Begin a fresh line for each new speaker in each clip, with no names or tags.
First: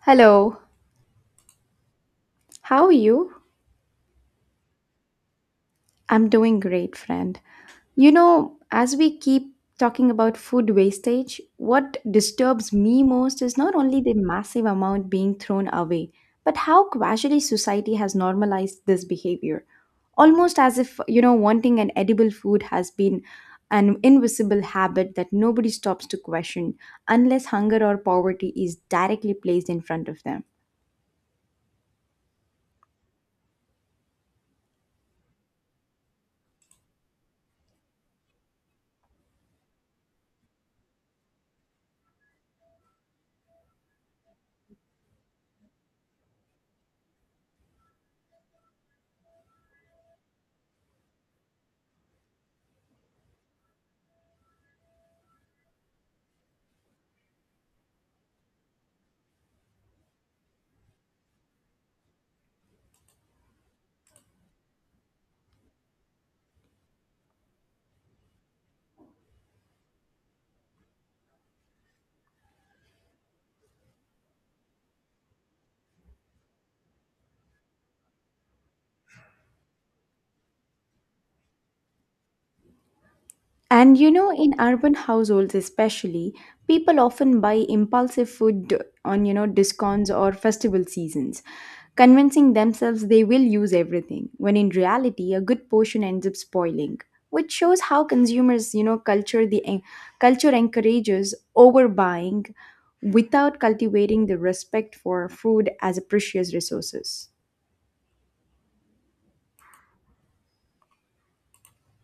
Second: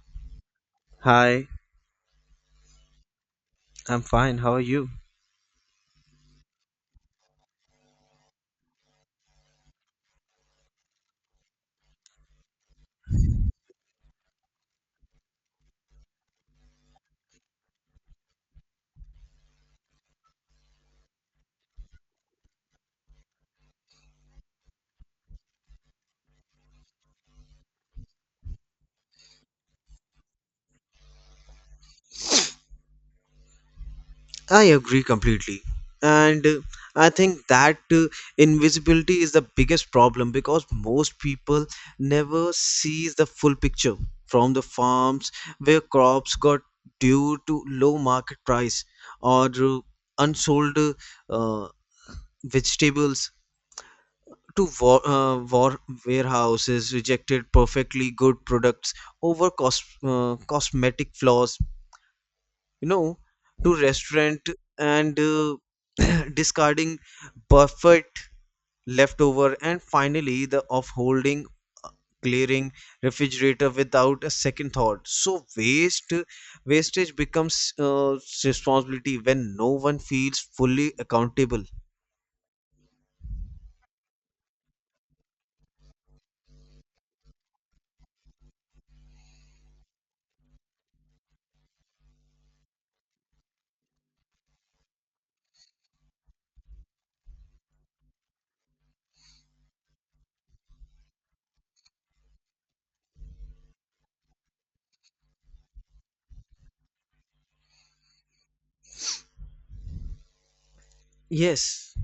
Hello,
Hi,
how are you?
I'm fine. How are you?
I'm doing great, friend. You know, as we keep talking about food wastage, what disturbs me most is not only the massive amount being thrown away, but how casually society has normalized this behavior. Almost as if, you know, wanting an edible food has been an invisible habit that nobody stops to question unless hunger or poverty is directly placed in front of them.
I agree completely. And I think that Invisibility is the biggest problem because most people never sees the full picture from the farms where crops got due to low market price or unsold uh, vegetables to warehouses rejected perfectly good products over cosmetic flaws you know to restaurant and discarding buffet leftover, and finally the offholding, uh, clearing refrigerator without a second thought. So waste wastage becomes responsibility when no one feels fully accountable.
And you know, in urban households especially, people often buy impulsive food on, you know, discounts or festival seasons, convincing themselves they will use everything, when in reality, a good portion ends up spoiling, which shows how consumers, you know, culture encourages overbuying without cultivating the respect for food as a precious resources.
Yes,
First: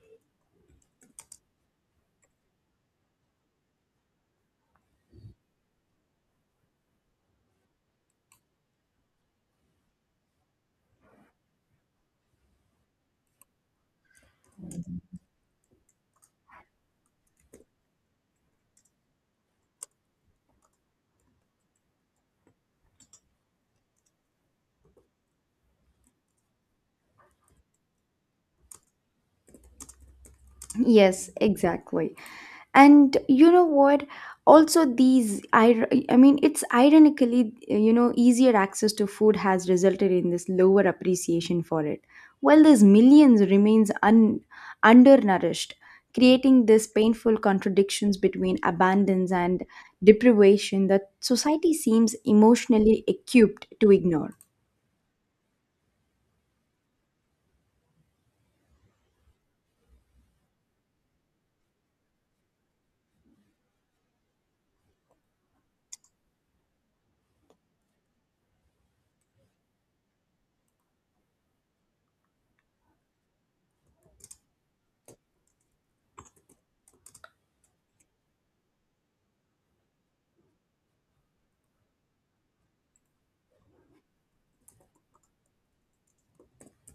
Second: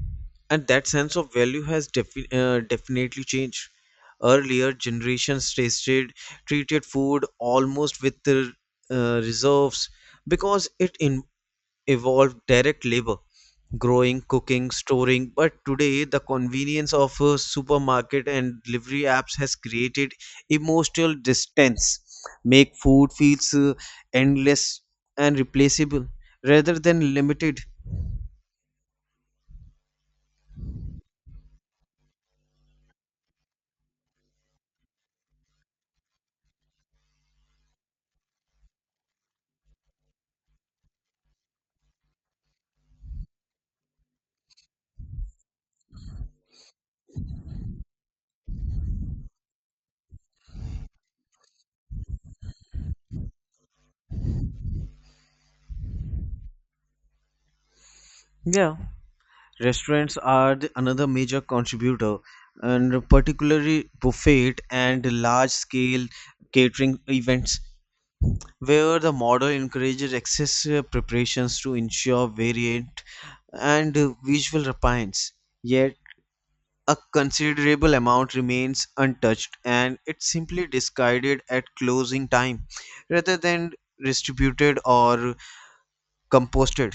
and that sense of value has definitely changed. Earlier generations tasted treated food almost with the reserves because it evolved direct labor, growing, cooking, storing. But today, the convenience of a supermarket and delivery apps has created emotional distance, make food feels endless and replaceable rather than limited.
Yes, exactly. And you know what? Also, these, it's ironically, you know, easier access to food has resulted in this lower appreciation for it, while this millions remains undernourished, creating this painful contradictions between abundance and deprivation that society seems emotionally equipped to ignore.
Yeah. Restaurants are another major contributor, and particularly buffet and large-scale catering events, where the model encourages excessive preparations to ensure variant and visual appearance. Yet, a considerable amount remains untouched, and it's simply discarded at closing time rather than distributed or composted.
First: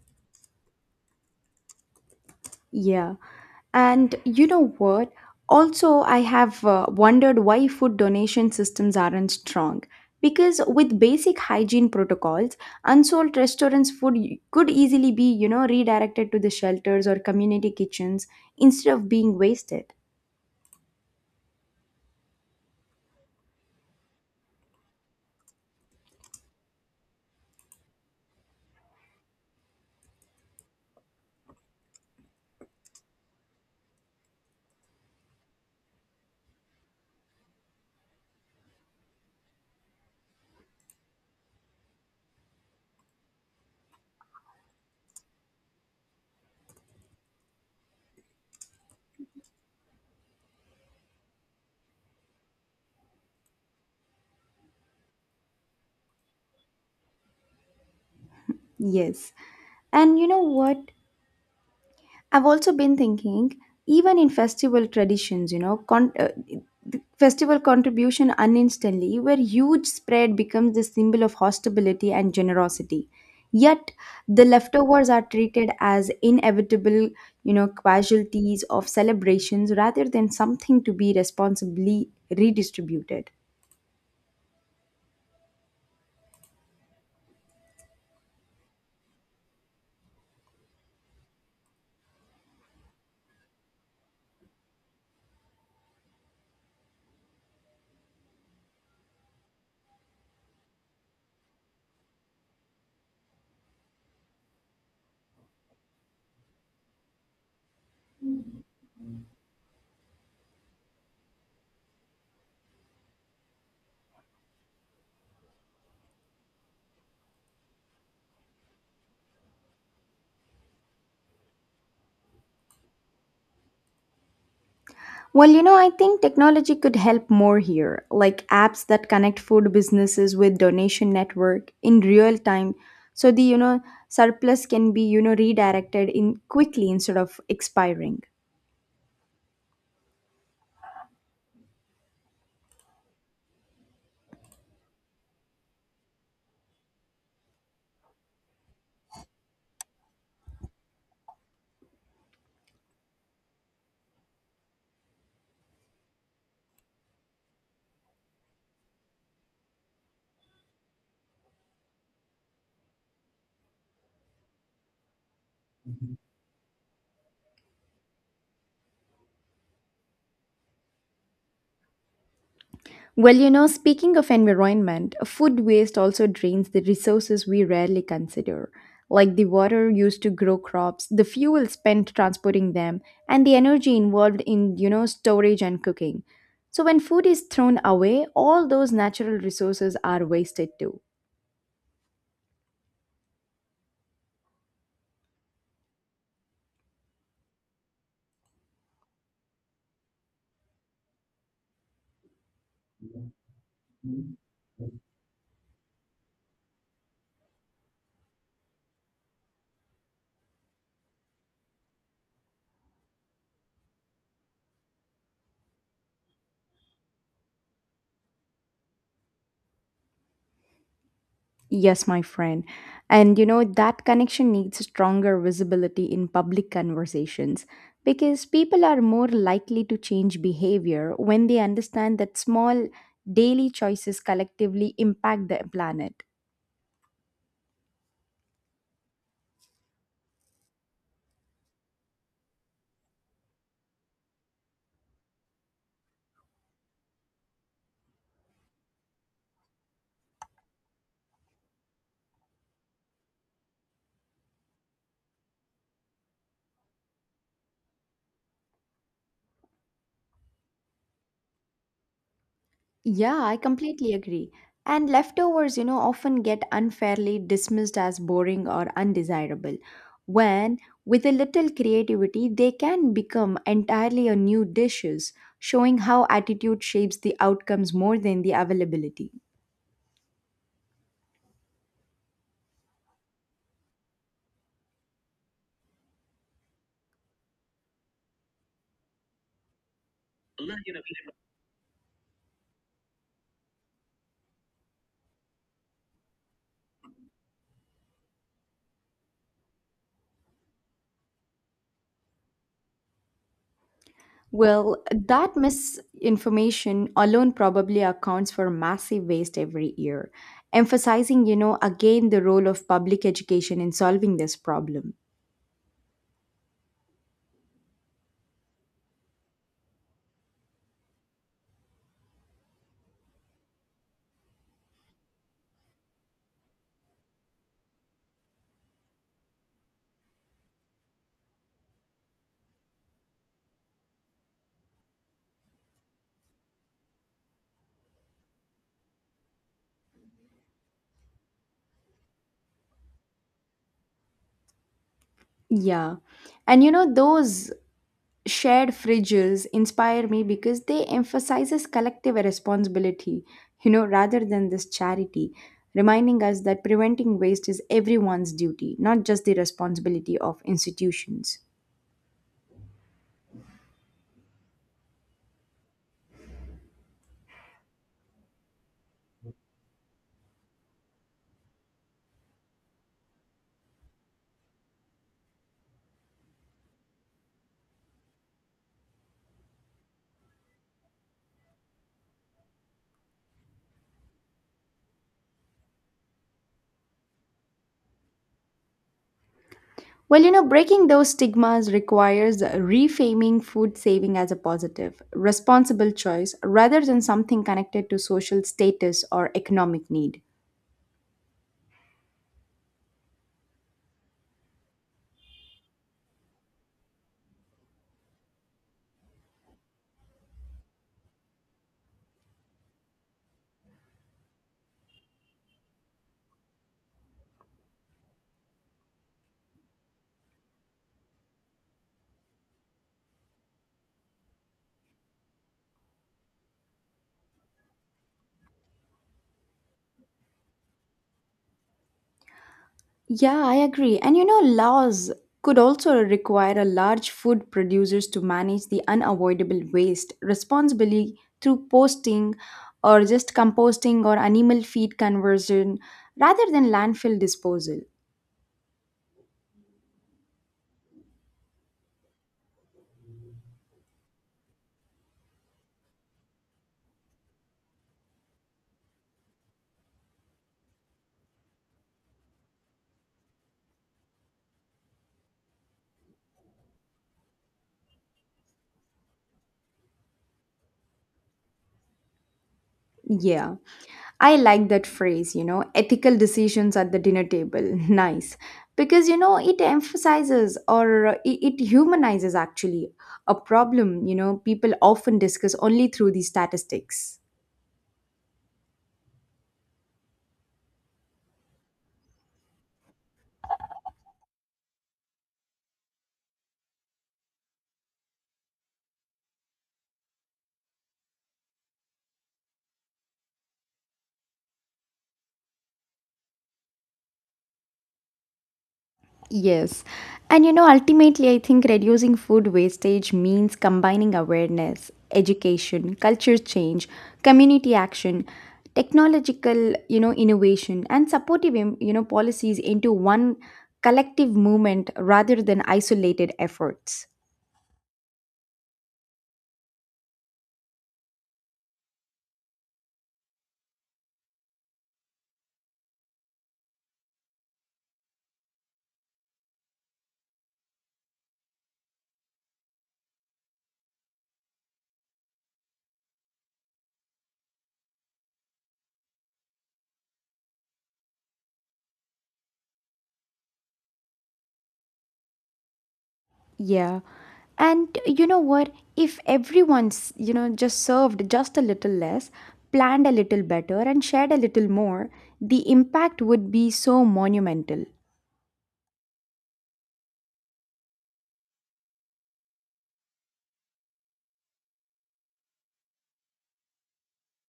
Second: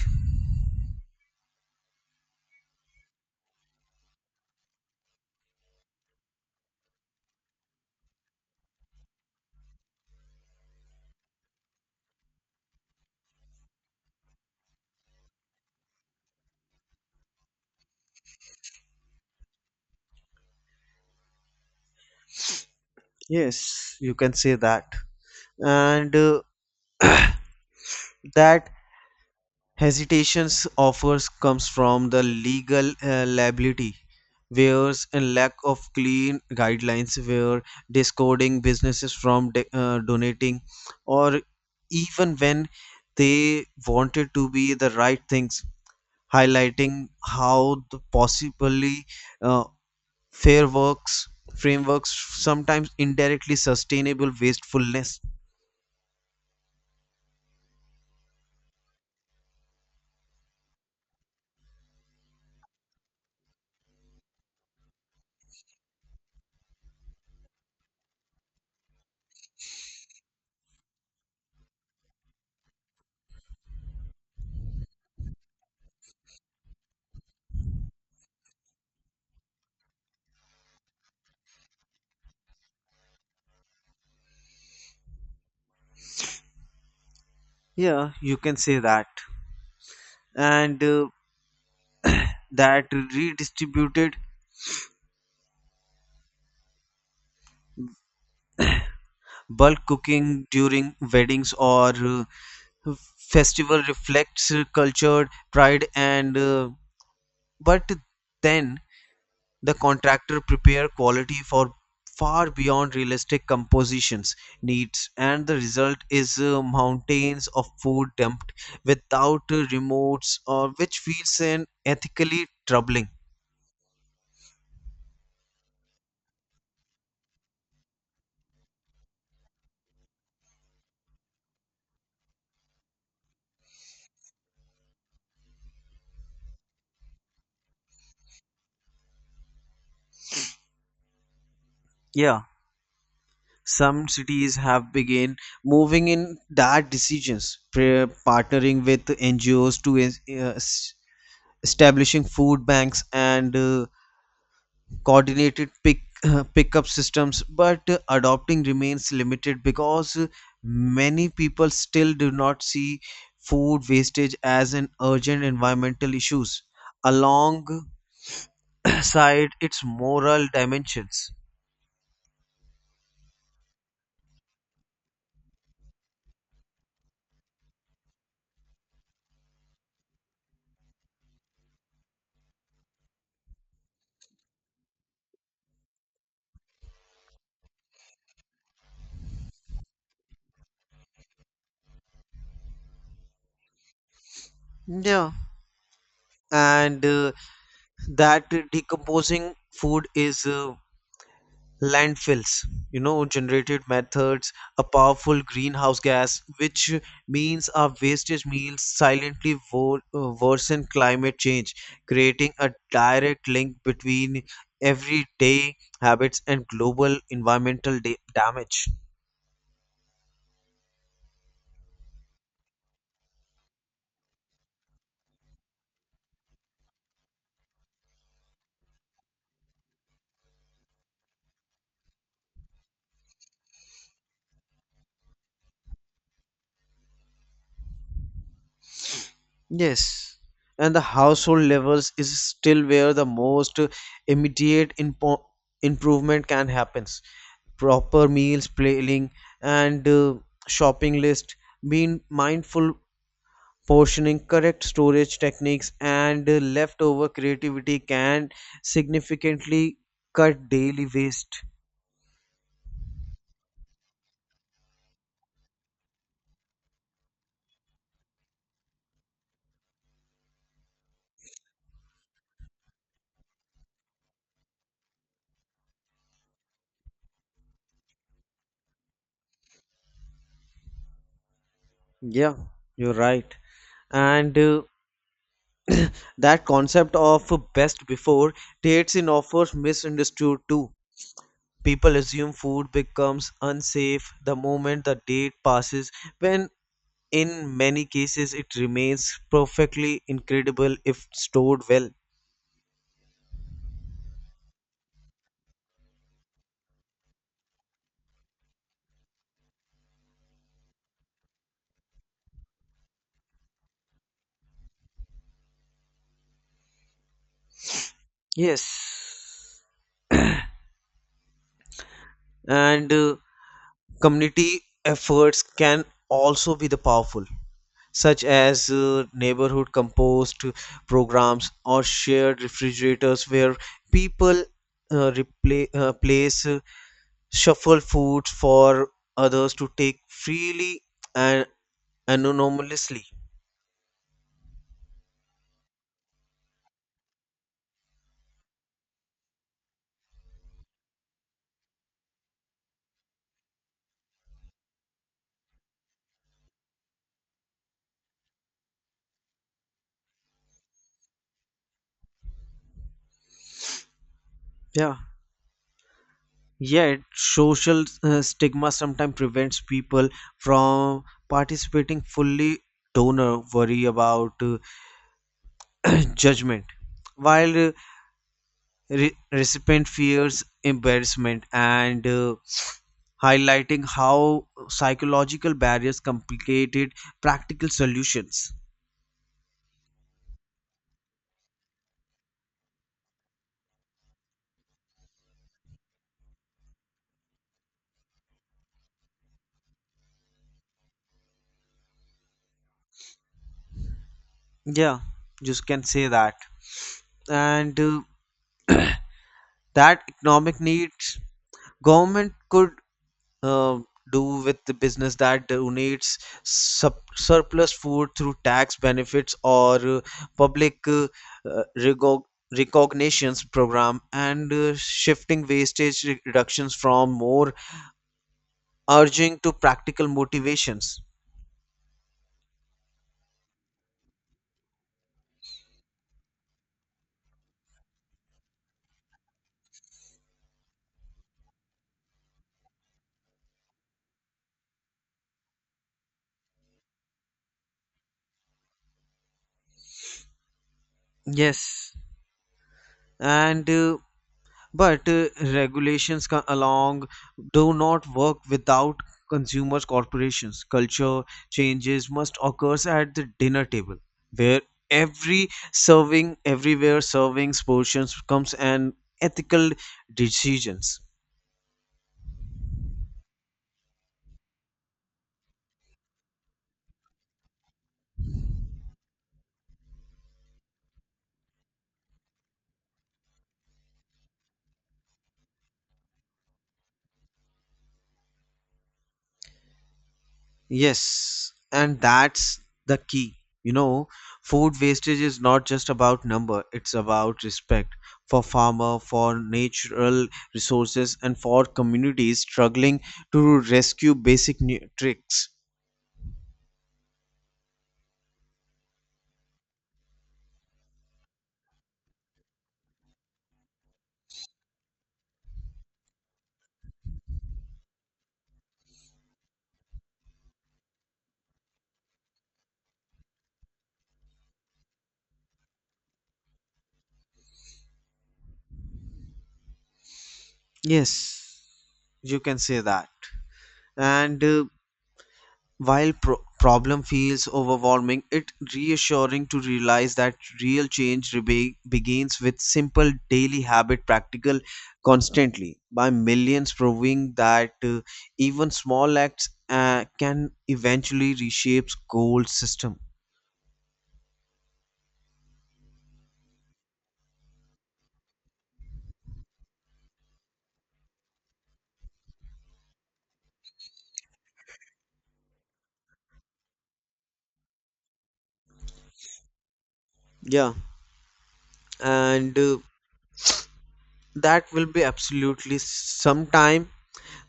Yeah. And you know what? Also, I have wondered why food donation systems aren't strong. Because with basic hygiene protocols, unsold restaurants' food could easily be, you know, redirected to the shelters or community kitchens instead of being wasted.
Yes, you can say that. And That hesitations offers comes from the legal liability wares and lack of clean guidelines where discording businesses from donating, or even when they wanted to be the right things, highlighting how the possibly uh, fair works frameworks sometimes indirectly sustainable wastefulness.
Yes. And you know what? I've also been thinking, even in festival traditions, you know, the festival contribution uninstantly, where huge spread becomes the symbol of hospitality and generosity. Yet the leftovers are treated as inevitable, you know, casualties of celebrations rather than something to be responsibly redistributed.
Yeah, you can say that. And That redistributed bulk cooking during weddings or festival reflects culture, pride, and but then the contractor prepare quality for far beyond realistic compositions needs, and the result is mountains of food dumped without remotes, or which feels an ethically troubling.
Well, you know, I think technology could help more here, like apps that connect food businesses with donation network in real time so the, you know, surplus can be, you know, redirected in quickly instead of expiring.
Yeah, some cities have begun moving in that decisions, partnering with NGOs to establishing food banks and coordinated pick pickup systems, but adopting remains limited because many people still do not see food wastage as an urgent environmental issues alongside its moral dimensions.
Well, you know, speaking of environment, food waste also drains the resources we rarely consider, like the water used to grow crops, the fuel spent transporting them, and the energy involved in, you know, storage and cooking. So when food is thrown away, all those natural resources are wasted too.
Yeah and uh, That decomposing food is landfills, you know, generated methods, a powerful greenhouse gas, which means our wastage meals silently worsen climate change, creating a direct link between everyday habits and global environmental damage.
Yes, my friend. And you know, that connection needs stronger visibility in public conversations because people are more likely to change behavior when they understand that small daily choices collectively impact the planet.
Yes, and the household levels is still where the most immediate improvement can happen. Proper meals planning and shopping list, being mindful portioning, correct storage techniques, and leftover creativity can significantly cut daily waste.
Yeah, I completely agree. And leftovers, you know, often get unfairly dismissed as boring or undesirable, when with a little creativity, they can become entirely a new dishes, showing how attitude shapes the outcomes more than the availability.
Yeah, you're right. And That concept of best before dates in offers misunderstood too. People assume food becomes unsafe the moment the date passes, when in many cases it remains perfectly incredible if stored well.
Well, that misinformation alone probably accounts for massive waste every year, emphasizing, you know, again the role of public education in solving this problem.
Yes. And Community efforts can also be the powerful, such as neighborhood compost programs or shared refrigerators where people place shuffle foods for others to take freely and anonymously.
Yeah. And you know, those shared fridges inspire me because they emphasizes collective responsibility, you know, rather than this charity, reminding us that preventing waste is everyone's duty, not just the responsibility of institutions.
Yeah. Yet, social stigma sometimes prevents people from participating fully. Donor worry about judgment, while recipient fears embarrassment, and highlighting how psychological barriers complicated practical solutions.
Well, you know, breaking those stigmas requires reframing food saving as a positive responsible choice rather than something connected to social status or economic need.
Yeah, just can say that. And That economic needs government could uh, do with the business that donates surplus food through tax benefits or public uh, recog- recognitions program, and shifting wastage reductions from more urging to practical motivations.
Yeah, I agree. And you know, laws could also require a large food producers to manage the unavoidable waste responsibly through posting or just composting or animal feed conversion rather than landfill disposal.
Yes and uh, But regulations along do not work without consumers corporations. Culture changes must occur at the dinner table, where every serving everywhere servings portions comes an ethical decisions.
Yeah, I like that phrase, you know, ethical decisions at the dinner table. Nice. Because, you know, it emphasizes or it humanizes actually a problem, you know, people often discuss only through the statistics.
Yes, and that's the key. You know, food wastage is not just about number, it's about respect for farmer, for natural resources, and for communities struggling to rescue basic tricks.
Yes. And you know, ultimately, I think reducing food wastage means combining awareness, education, culture change, community action, technological, you know, innovation, and supportive, you know, policies into one collective movement rather than isolated efforts.
Yes, you can say that. And While problem feels overwhelming, it reassuring to realize that real change begins with simple daily habit practical constantly by millions, proving that even small acts can eventually reshape goal system.
Yeah. And you know what? If everyone's, you know, just served just a little less, planned a little better, and shared a little more, the impact would be so monumental.
Yeah, and that will be absolutely sometime.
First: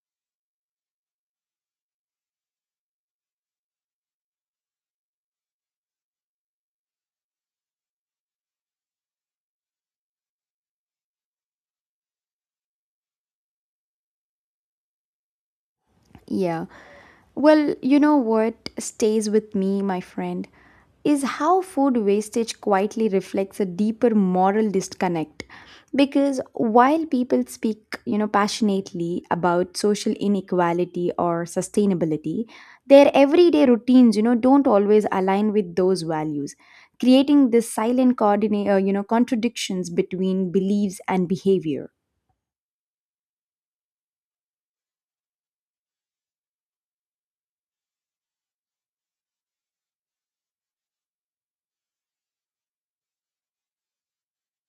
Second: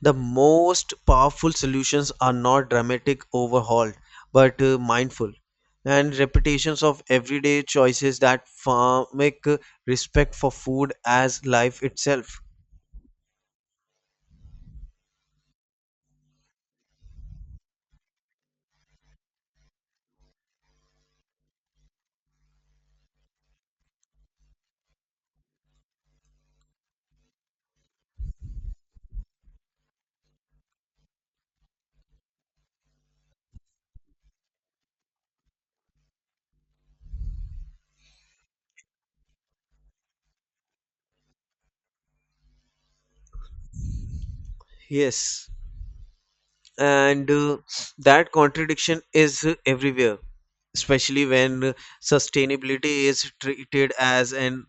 The most powerful solutions are not dramatic overhaul, but mindful and repetitions of everyday choices that make respect for food as life itself.
Yeah. Well, you know what stays with me, my friend, is how food wastage quietly reflects a deeper moral disconnect. Because while people speak, you know, passionately about social inequality or sustainability, their everyday routines, you know, don't always align with those values, creating this silent you know, contradictions between beliefs and behavior.
Yes, and that contradiction is everywhere, especially when sustainability is treated as an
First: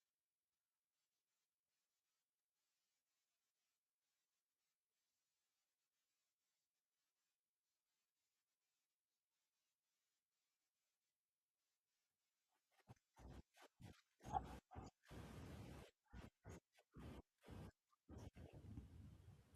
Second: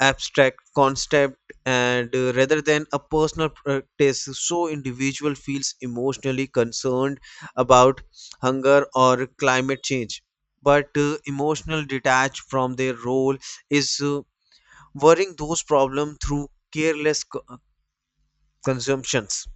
abstract concept and rather than a personal practice, so individual feels emotionally concerned about hunger or climate change, but emotional detached from their role is worrying those problems through careless consumptions.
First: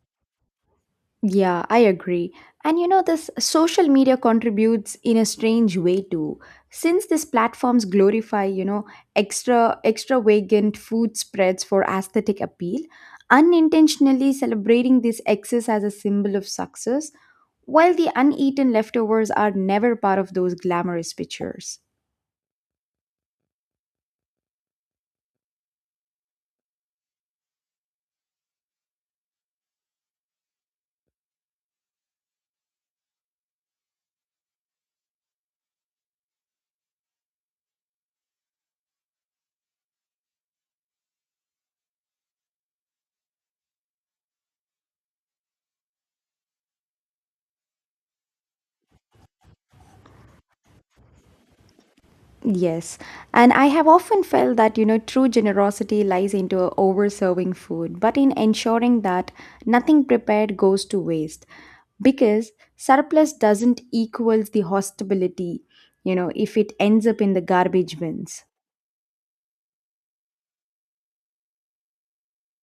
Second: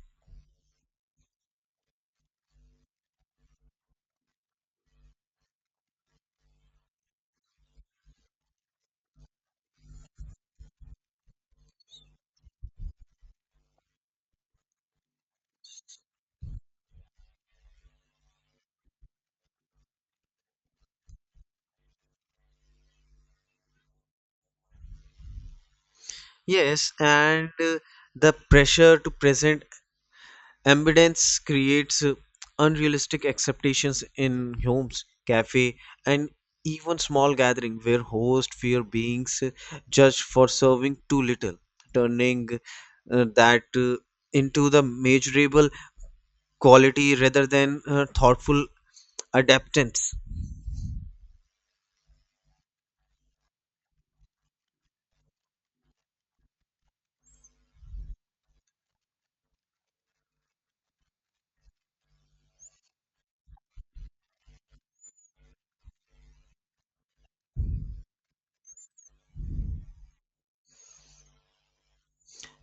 Yeah, I agree. And you know, this social media contributes in a strange way too. Since these platforms glorify, you know, extravagant food spreads for aesthetic appeal, unintentionally celebrating this excess as a symbol of success, while the uneaten leftovers are never part of those glamorous pictures.
Yes, and the pressure to present ambidance creates unrealistic expectations in homes, cafe, and even small gathering where hosts fear being judged for serving too little, turning that into the measurable quality rather than thoughtful adaptance.
Yes, and I have often felt that you know true generosity lies into over-serving food, but in ensuring that nothing prepared goes to waste, because surplus doesn't equals the hostility, you know, if it ends up in the garbage bins.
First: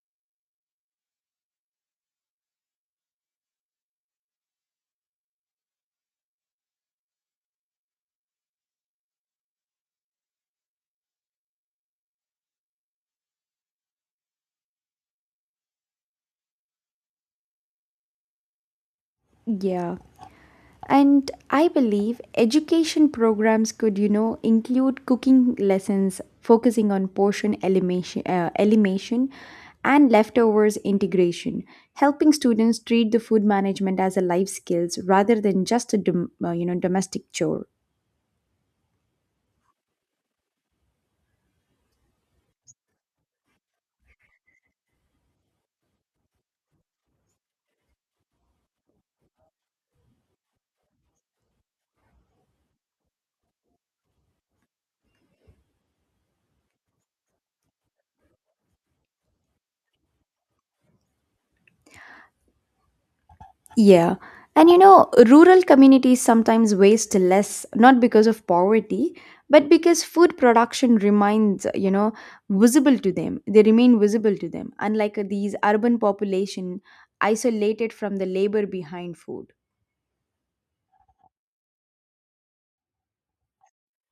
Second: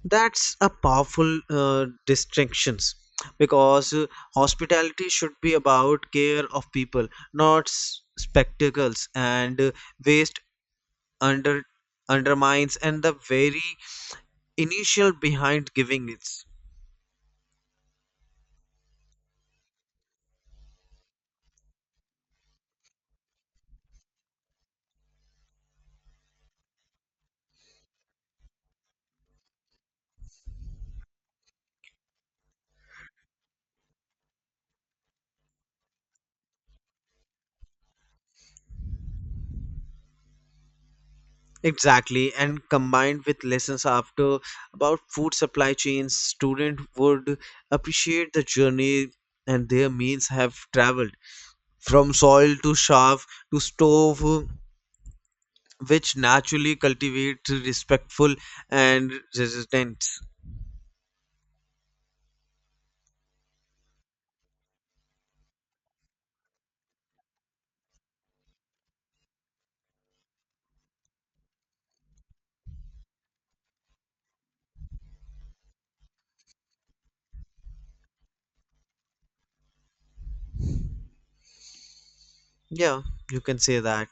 That's a powerful distinction, because hospitality should be about care of people, not spectacles, and waste under undermines and the very initial behind giving it's
Yeah. And I believe education programs could, you know, include cooking lessons focusing on elimination and leftovers integration, helping students treat the food management as a life skills rather than just a you know, domestic chore.
exactly. And combined with lessons after about food supply chains, student would appreciate the journey and their means have traveled from soil to shelf to stove, which naturally cultivate respectful and resistance.
Yeah. And you know, rural communities sometimes waste less, not because of poverty, but because food production remains, you know, visible to them. They remain visible to them, unlike these urban population isolated from the labor behind food.
Yeah, you can say that.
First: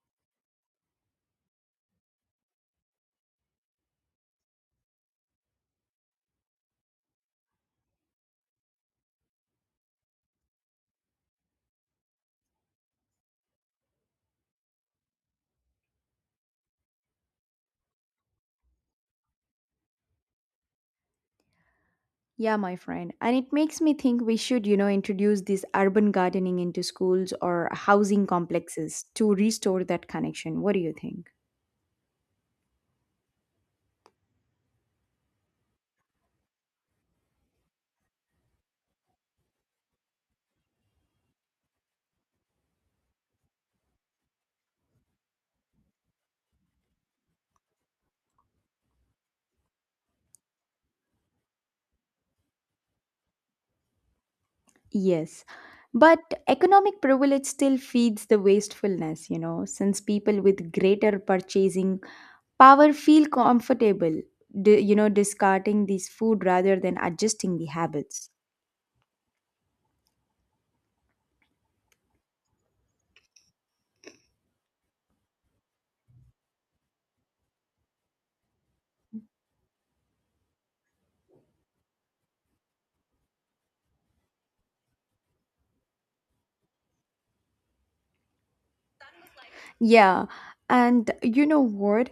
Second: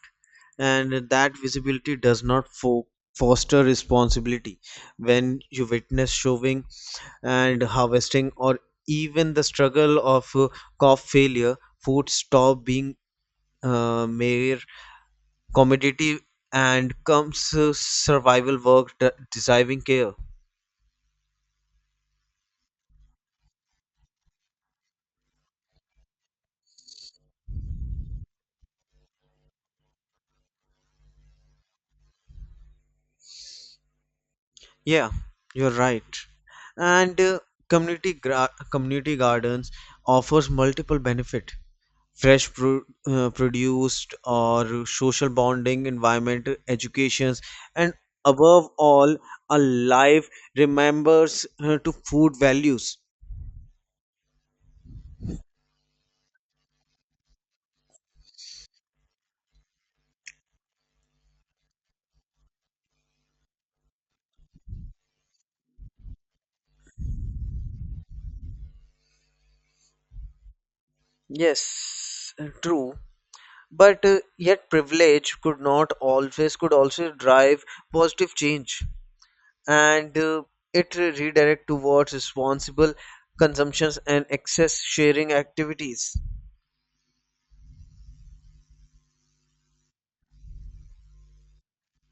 And that visibility does not foster responsibility. When you witness shoving and harvesting, or even the struggle of crop failure, food stop being mere commodity and comes survival work deserving care.
Yeah, my friend. And it makes me think we should, you know, introduce this urban gardening into schools or housing complexes to restore that connection. What do you think?
Yeah, you're right. And Community community gardens offers multiple benefit. Fresh produced or social bonding, environmental educations, and above all, a life remembers to food values.
Yes. But economic privilege still feeds the wastefulness, you know, since people with greater purchasing power feel comfortable, you know, discarding these food rather than adjusting the habits.
Yes, true. But yet privilege could not always could also drive positive change. And it redirect towards responsible consumptions and excess sharing activities.
Yeah, and you know what?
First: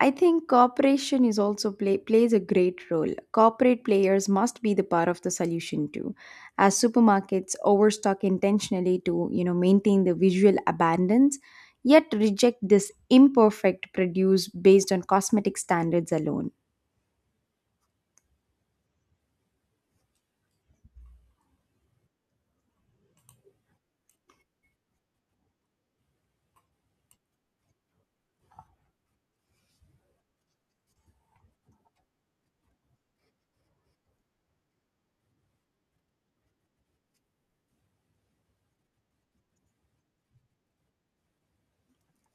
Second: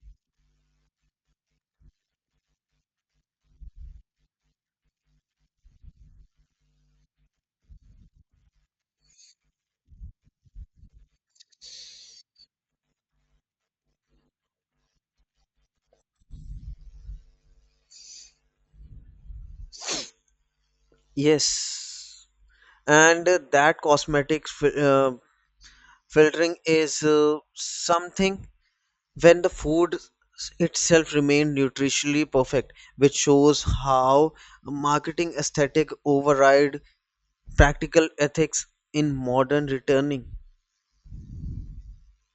I think cooperation is also plays a great role. Corporate players must be the part of the solution too, as supermarkets overstock intentionally to you know maintain the visual abundance, yet reject this imperfect produce based on cosmetic standards alone.
Yes, and that cosmetic filtering is something, when the food itself remained nutritionally perfect, which shows how marketing aesthetic override practical ethics in modern returning.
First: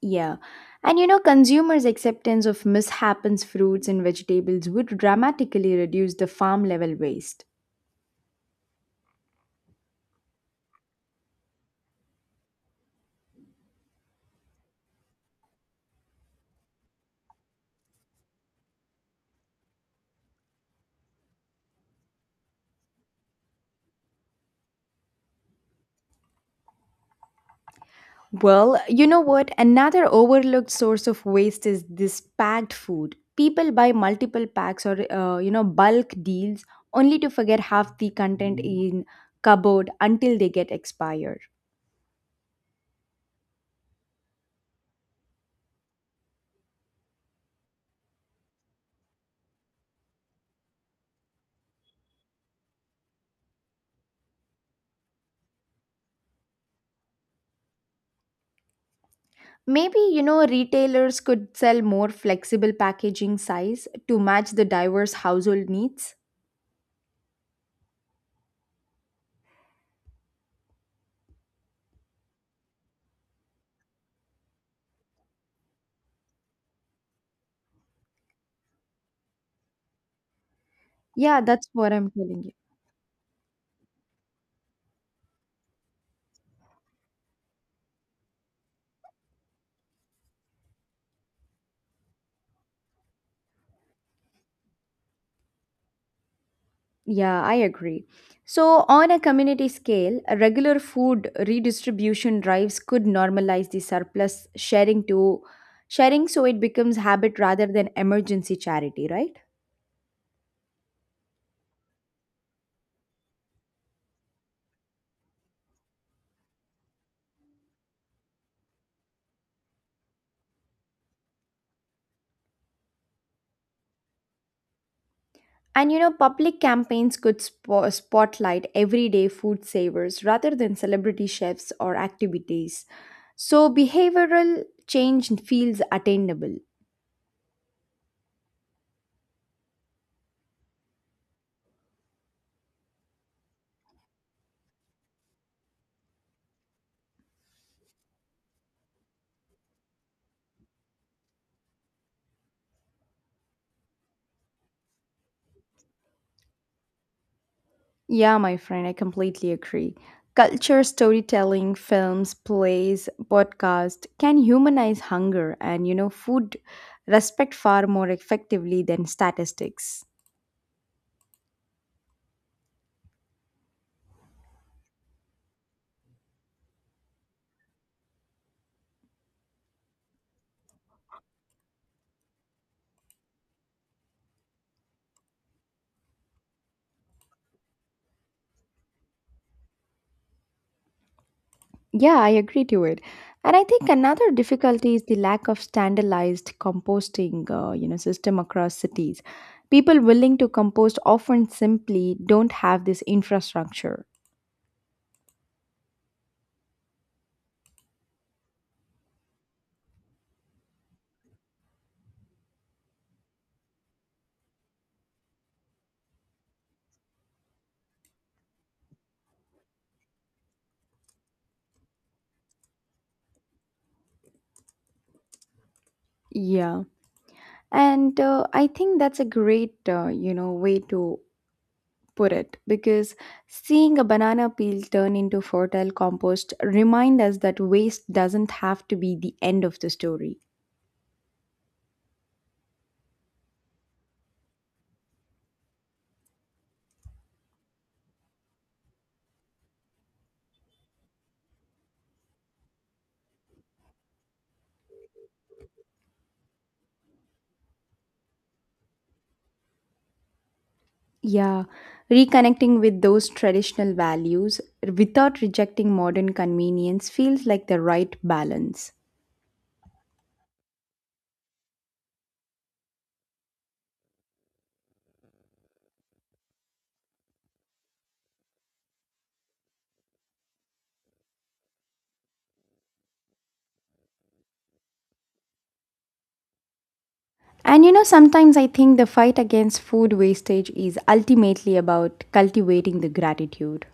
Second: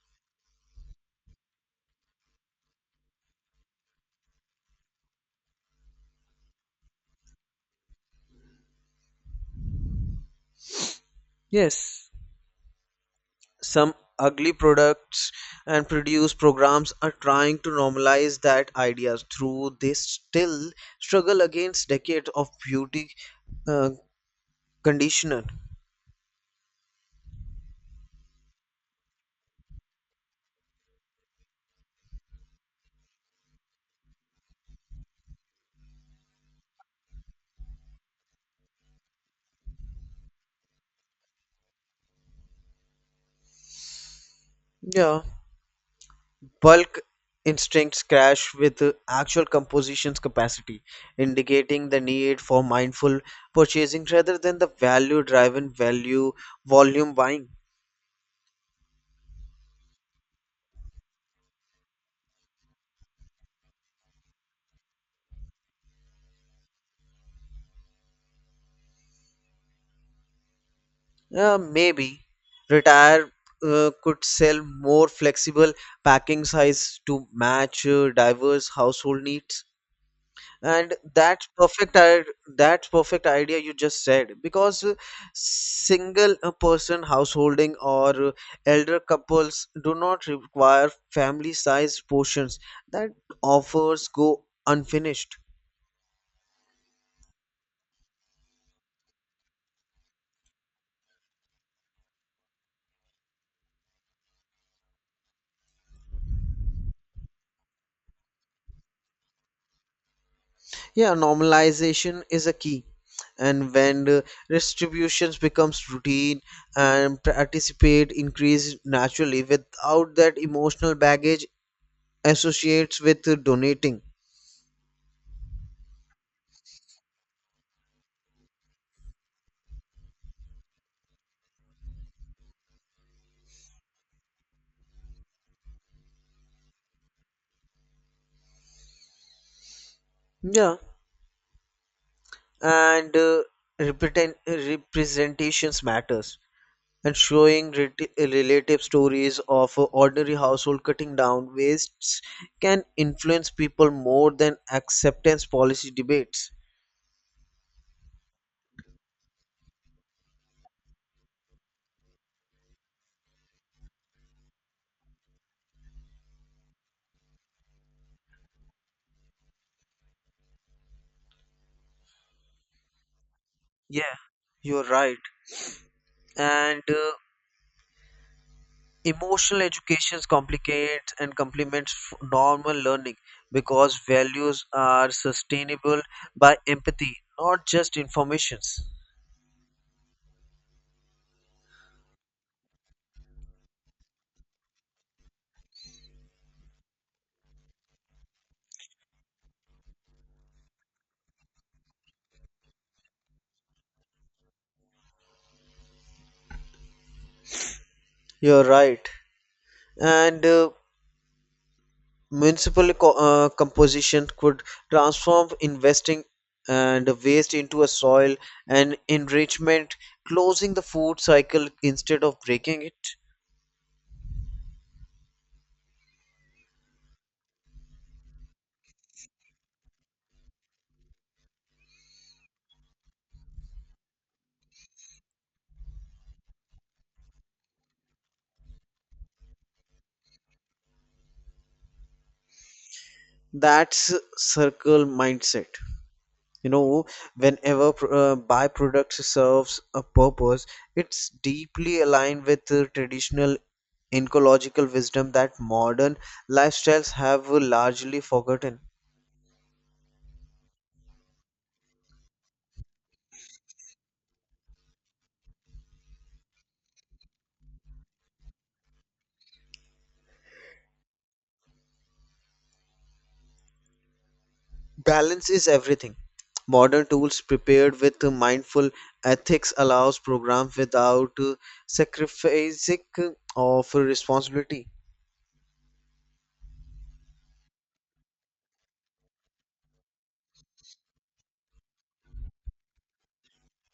Yeah, and you know consumers' acceptance of mishappens fruits and vegetables would dramatically reduce the farm level waste.
Yes, some ugly products and produce programs are trying to normalize that ideas, through they still struggle against decades of beauty uh, conditioner.
Well, you know what? Another overlooked source of waste is this packed food. People buy multiple packs or you know, bulk deals only to forget half the content in cupboard until they get expired.
Yeah, bulk instincts crash with actual composition's capacity, indicating the need for mindful purchasing rather than the value driven value volume buying.
Maybe you know retailers could sell more flexible packaging size to match the diverse household needs.
Maybe retire could sell more flexible packing size to match diverse household needs. And
Yeah,
that's
that's what
perfect.
I'm telling you.
That's perfect idea you just said, because single person householding, or elder couples do not require family size portions that offers go unfinished.
Yeah, I agree. So, on a community scale, a regular food redistribution drives could normalize the surplus sharing to sharing so it becomes habit rather than emergency charity, right?
Yeah, normalization is a key. And when the distributions becomes routine and participate increase naturally without that emotional baggage associates with donating.
And you know, public campaigns could spotlight everyday food savers rather than celebrity chefs or activities. So, behavioral change feels attainable.
Yeah, and representations matters. And showing relative stories of ordinary household cutting down wastes can influence people more than acceptance policy debates.
Yeah, my friend, I completely agree. Culture, storytelling, films, plays, podcast can humanize hunger and, you know, food respect far more effectively than statistics.
Yeah, you're right. And Emotional education complicates and complements normal learning because values are sustainable by empathy, not just informations.
Yeah, I agree to it. And I think another difficulty is the lack of standardized composting, you know, system across cities. People willing to compost often simply don't have this infrastructure.
You're right. And municipal composition could transform investing and waste into a soil and enrichment, closing the food cycle instead of breaking it.
Yeah. And I think that's a great, you know, way to put it because seeing a banana peel turn into fertile compost remind us that waste doesn't have to be the end of the story.
That's circle mindset. You know, whenever byproduct serves a purpose, it's deeply aligned with the traditional ecological wisdom that modern lifestyles have largely forgotten.
Yeah, reconnecting with those traditional values without rejecting modern convenience feels like the right balance.
Balance is everything. Modern tools prepared with mindful ethics allows programs without sacrificing of responsibility.
And you know, sometimes I think the fight against food wastage is ultimately about cultivating the gratitude.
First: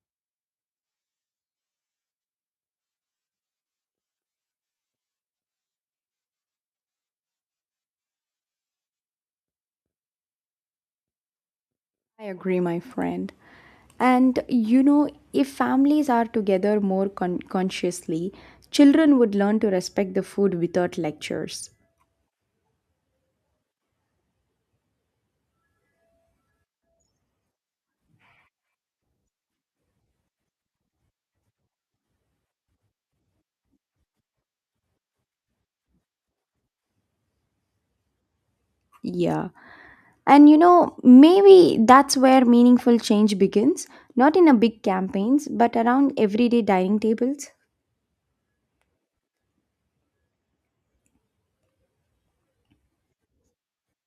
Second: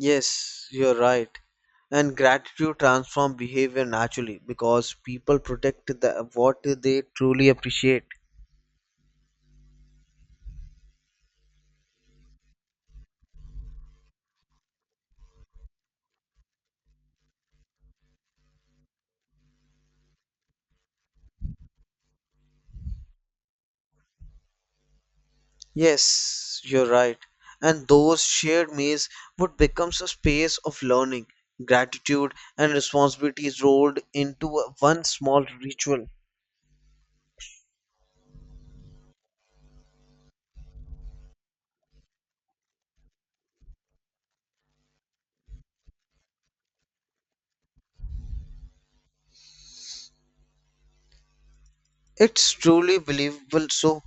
Yes, you're right. And gratitude transforms behavior naturally, because people protect the, what they truly appreciate.
I agree, my friend. And you know, if families are together more consciously, children would learn to respect the food without lectures.
Yes, you're right. And those shared meals would become a space of learning, gratitude, and responsibilities rolled into one small ritual.
Yeah. And you know, maybe that's where meaningful change begins, not in a big campaigns, but around everyday dining tables.
It's truly believable so,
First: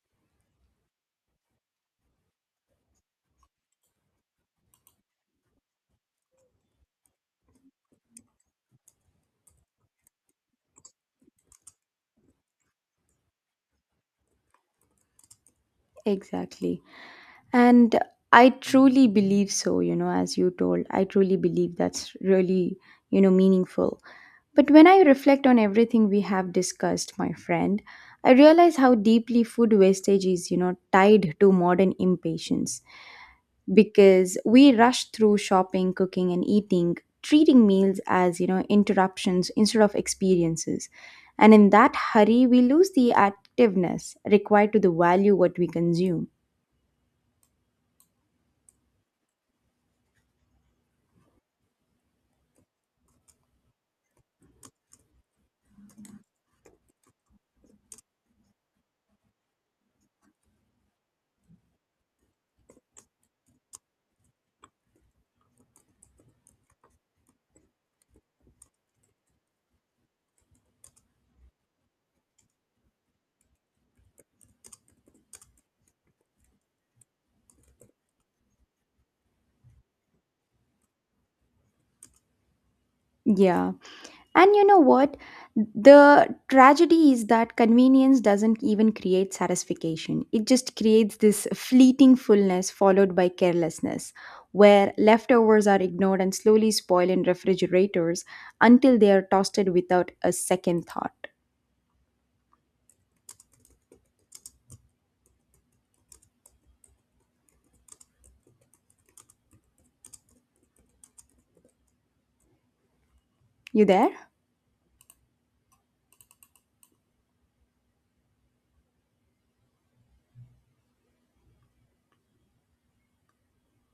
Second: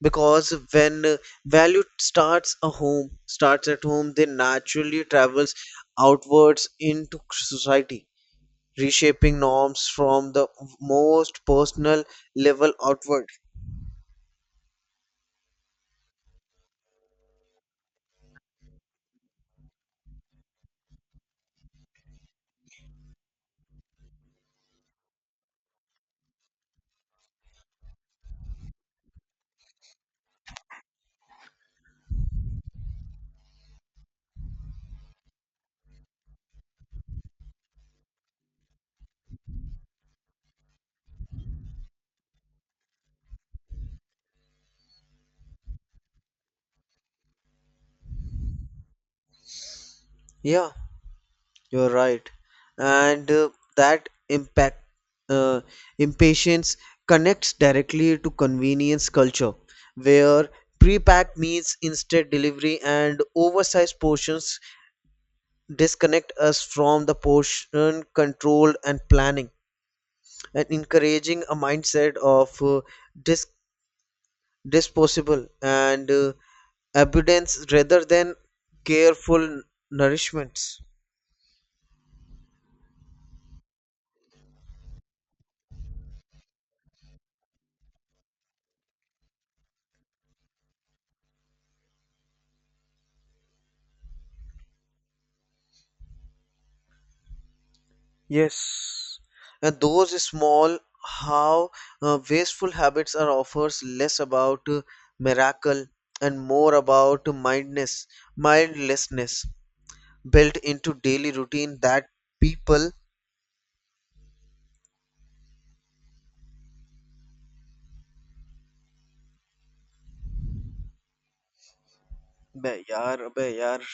because when value starts at home, then naturally travels outwards into society, reshaping norms from the most personal level outward.
Exactly. And I truly believe so, you know, as you told. I truly believe that's really, you know, meaningful. But when I reflect on everything we have discussed, my friend, I realize how deeply food wastage is, you know, tied to modern impatience. Because we rush through shopping, cooking, and eating, treating meals as, you know, interruptions instead of experiences. And in that hurry, we lose the activeness required to the value what we consume.
Yeah, you're right. And That impact uh, impatience connects directly to convenience culture, where pre-packed meals, instant delivery, and oversized portions disconnect us from the portion control and planning, and encouraging a mindset of dis- disposable, and abundance rather than careful nourishments.
Yeah. And you know what? The tragedy is that convenience doesn't even create satisfaction. It just creates this fleeting fullness followed by carelessness, where leftovers are ignored and slowly spoil in refrigerators until they
Yes,
are toasted
and
without
those
a
small,
second thought.
how wasteful habits are offers less about miracle and more about mindlessness built into daily routine that people.
You there?
बे यार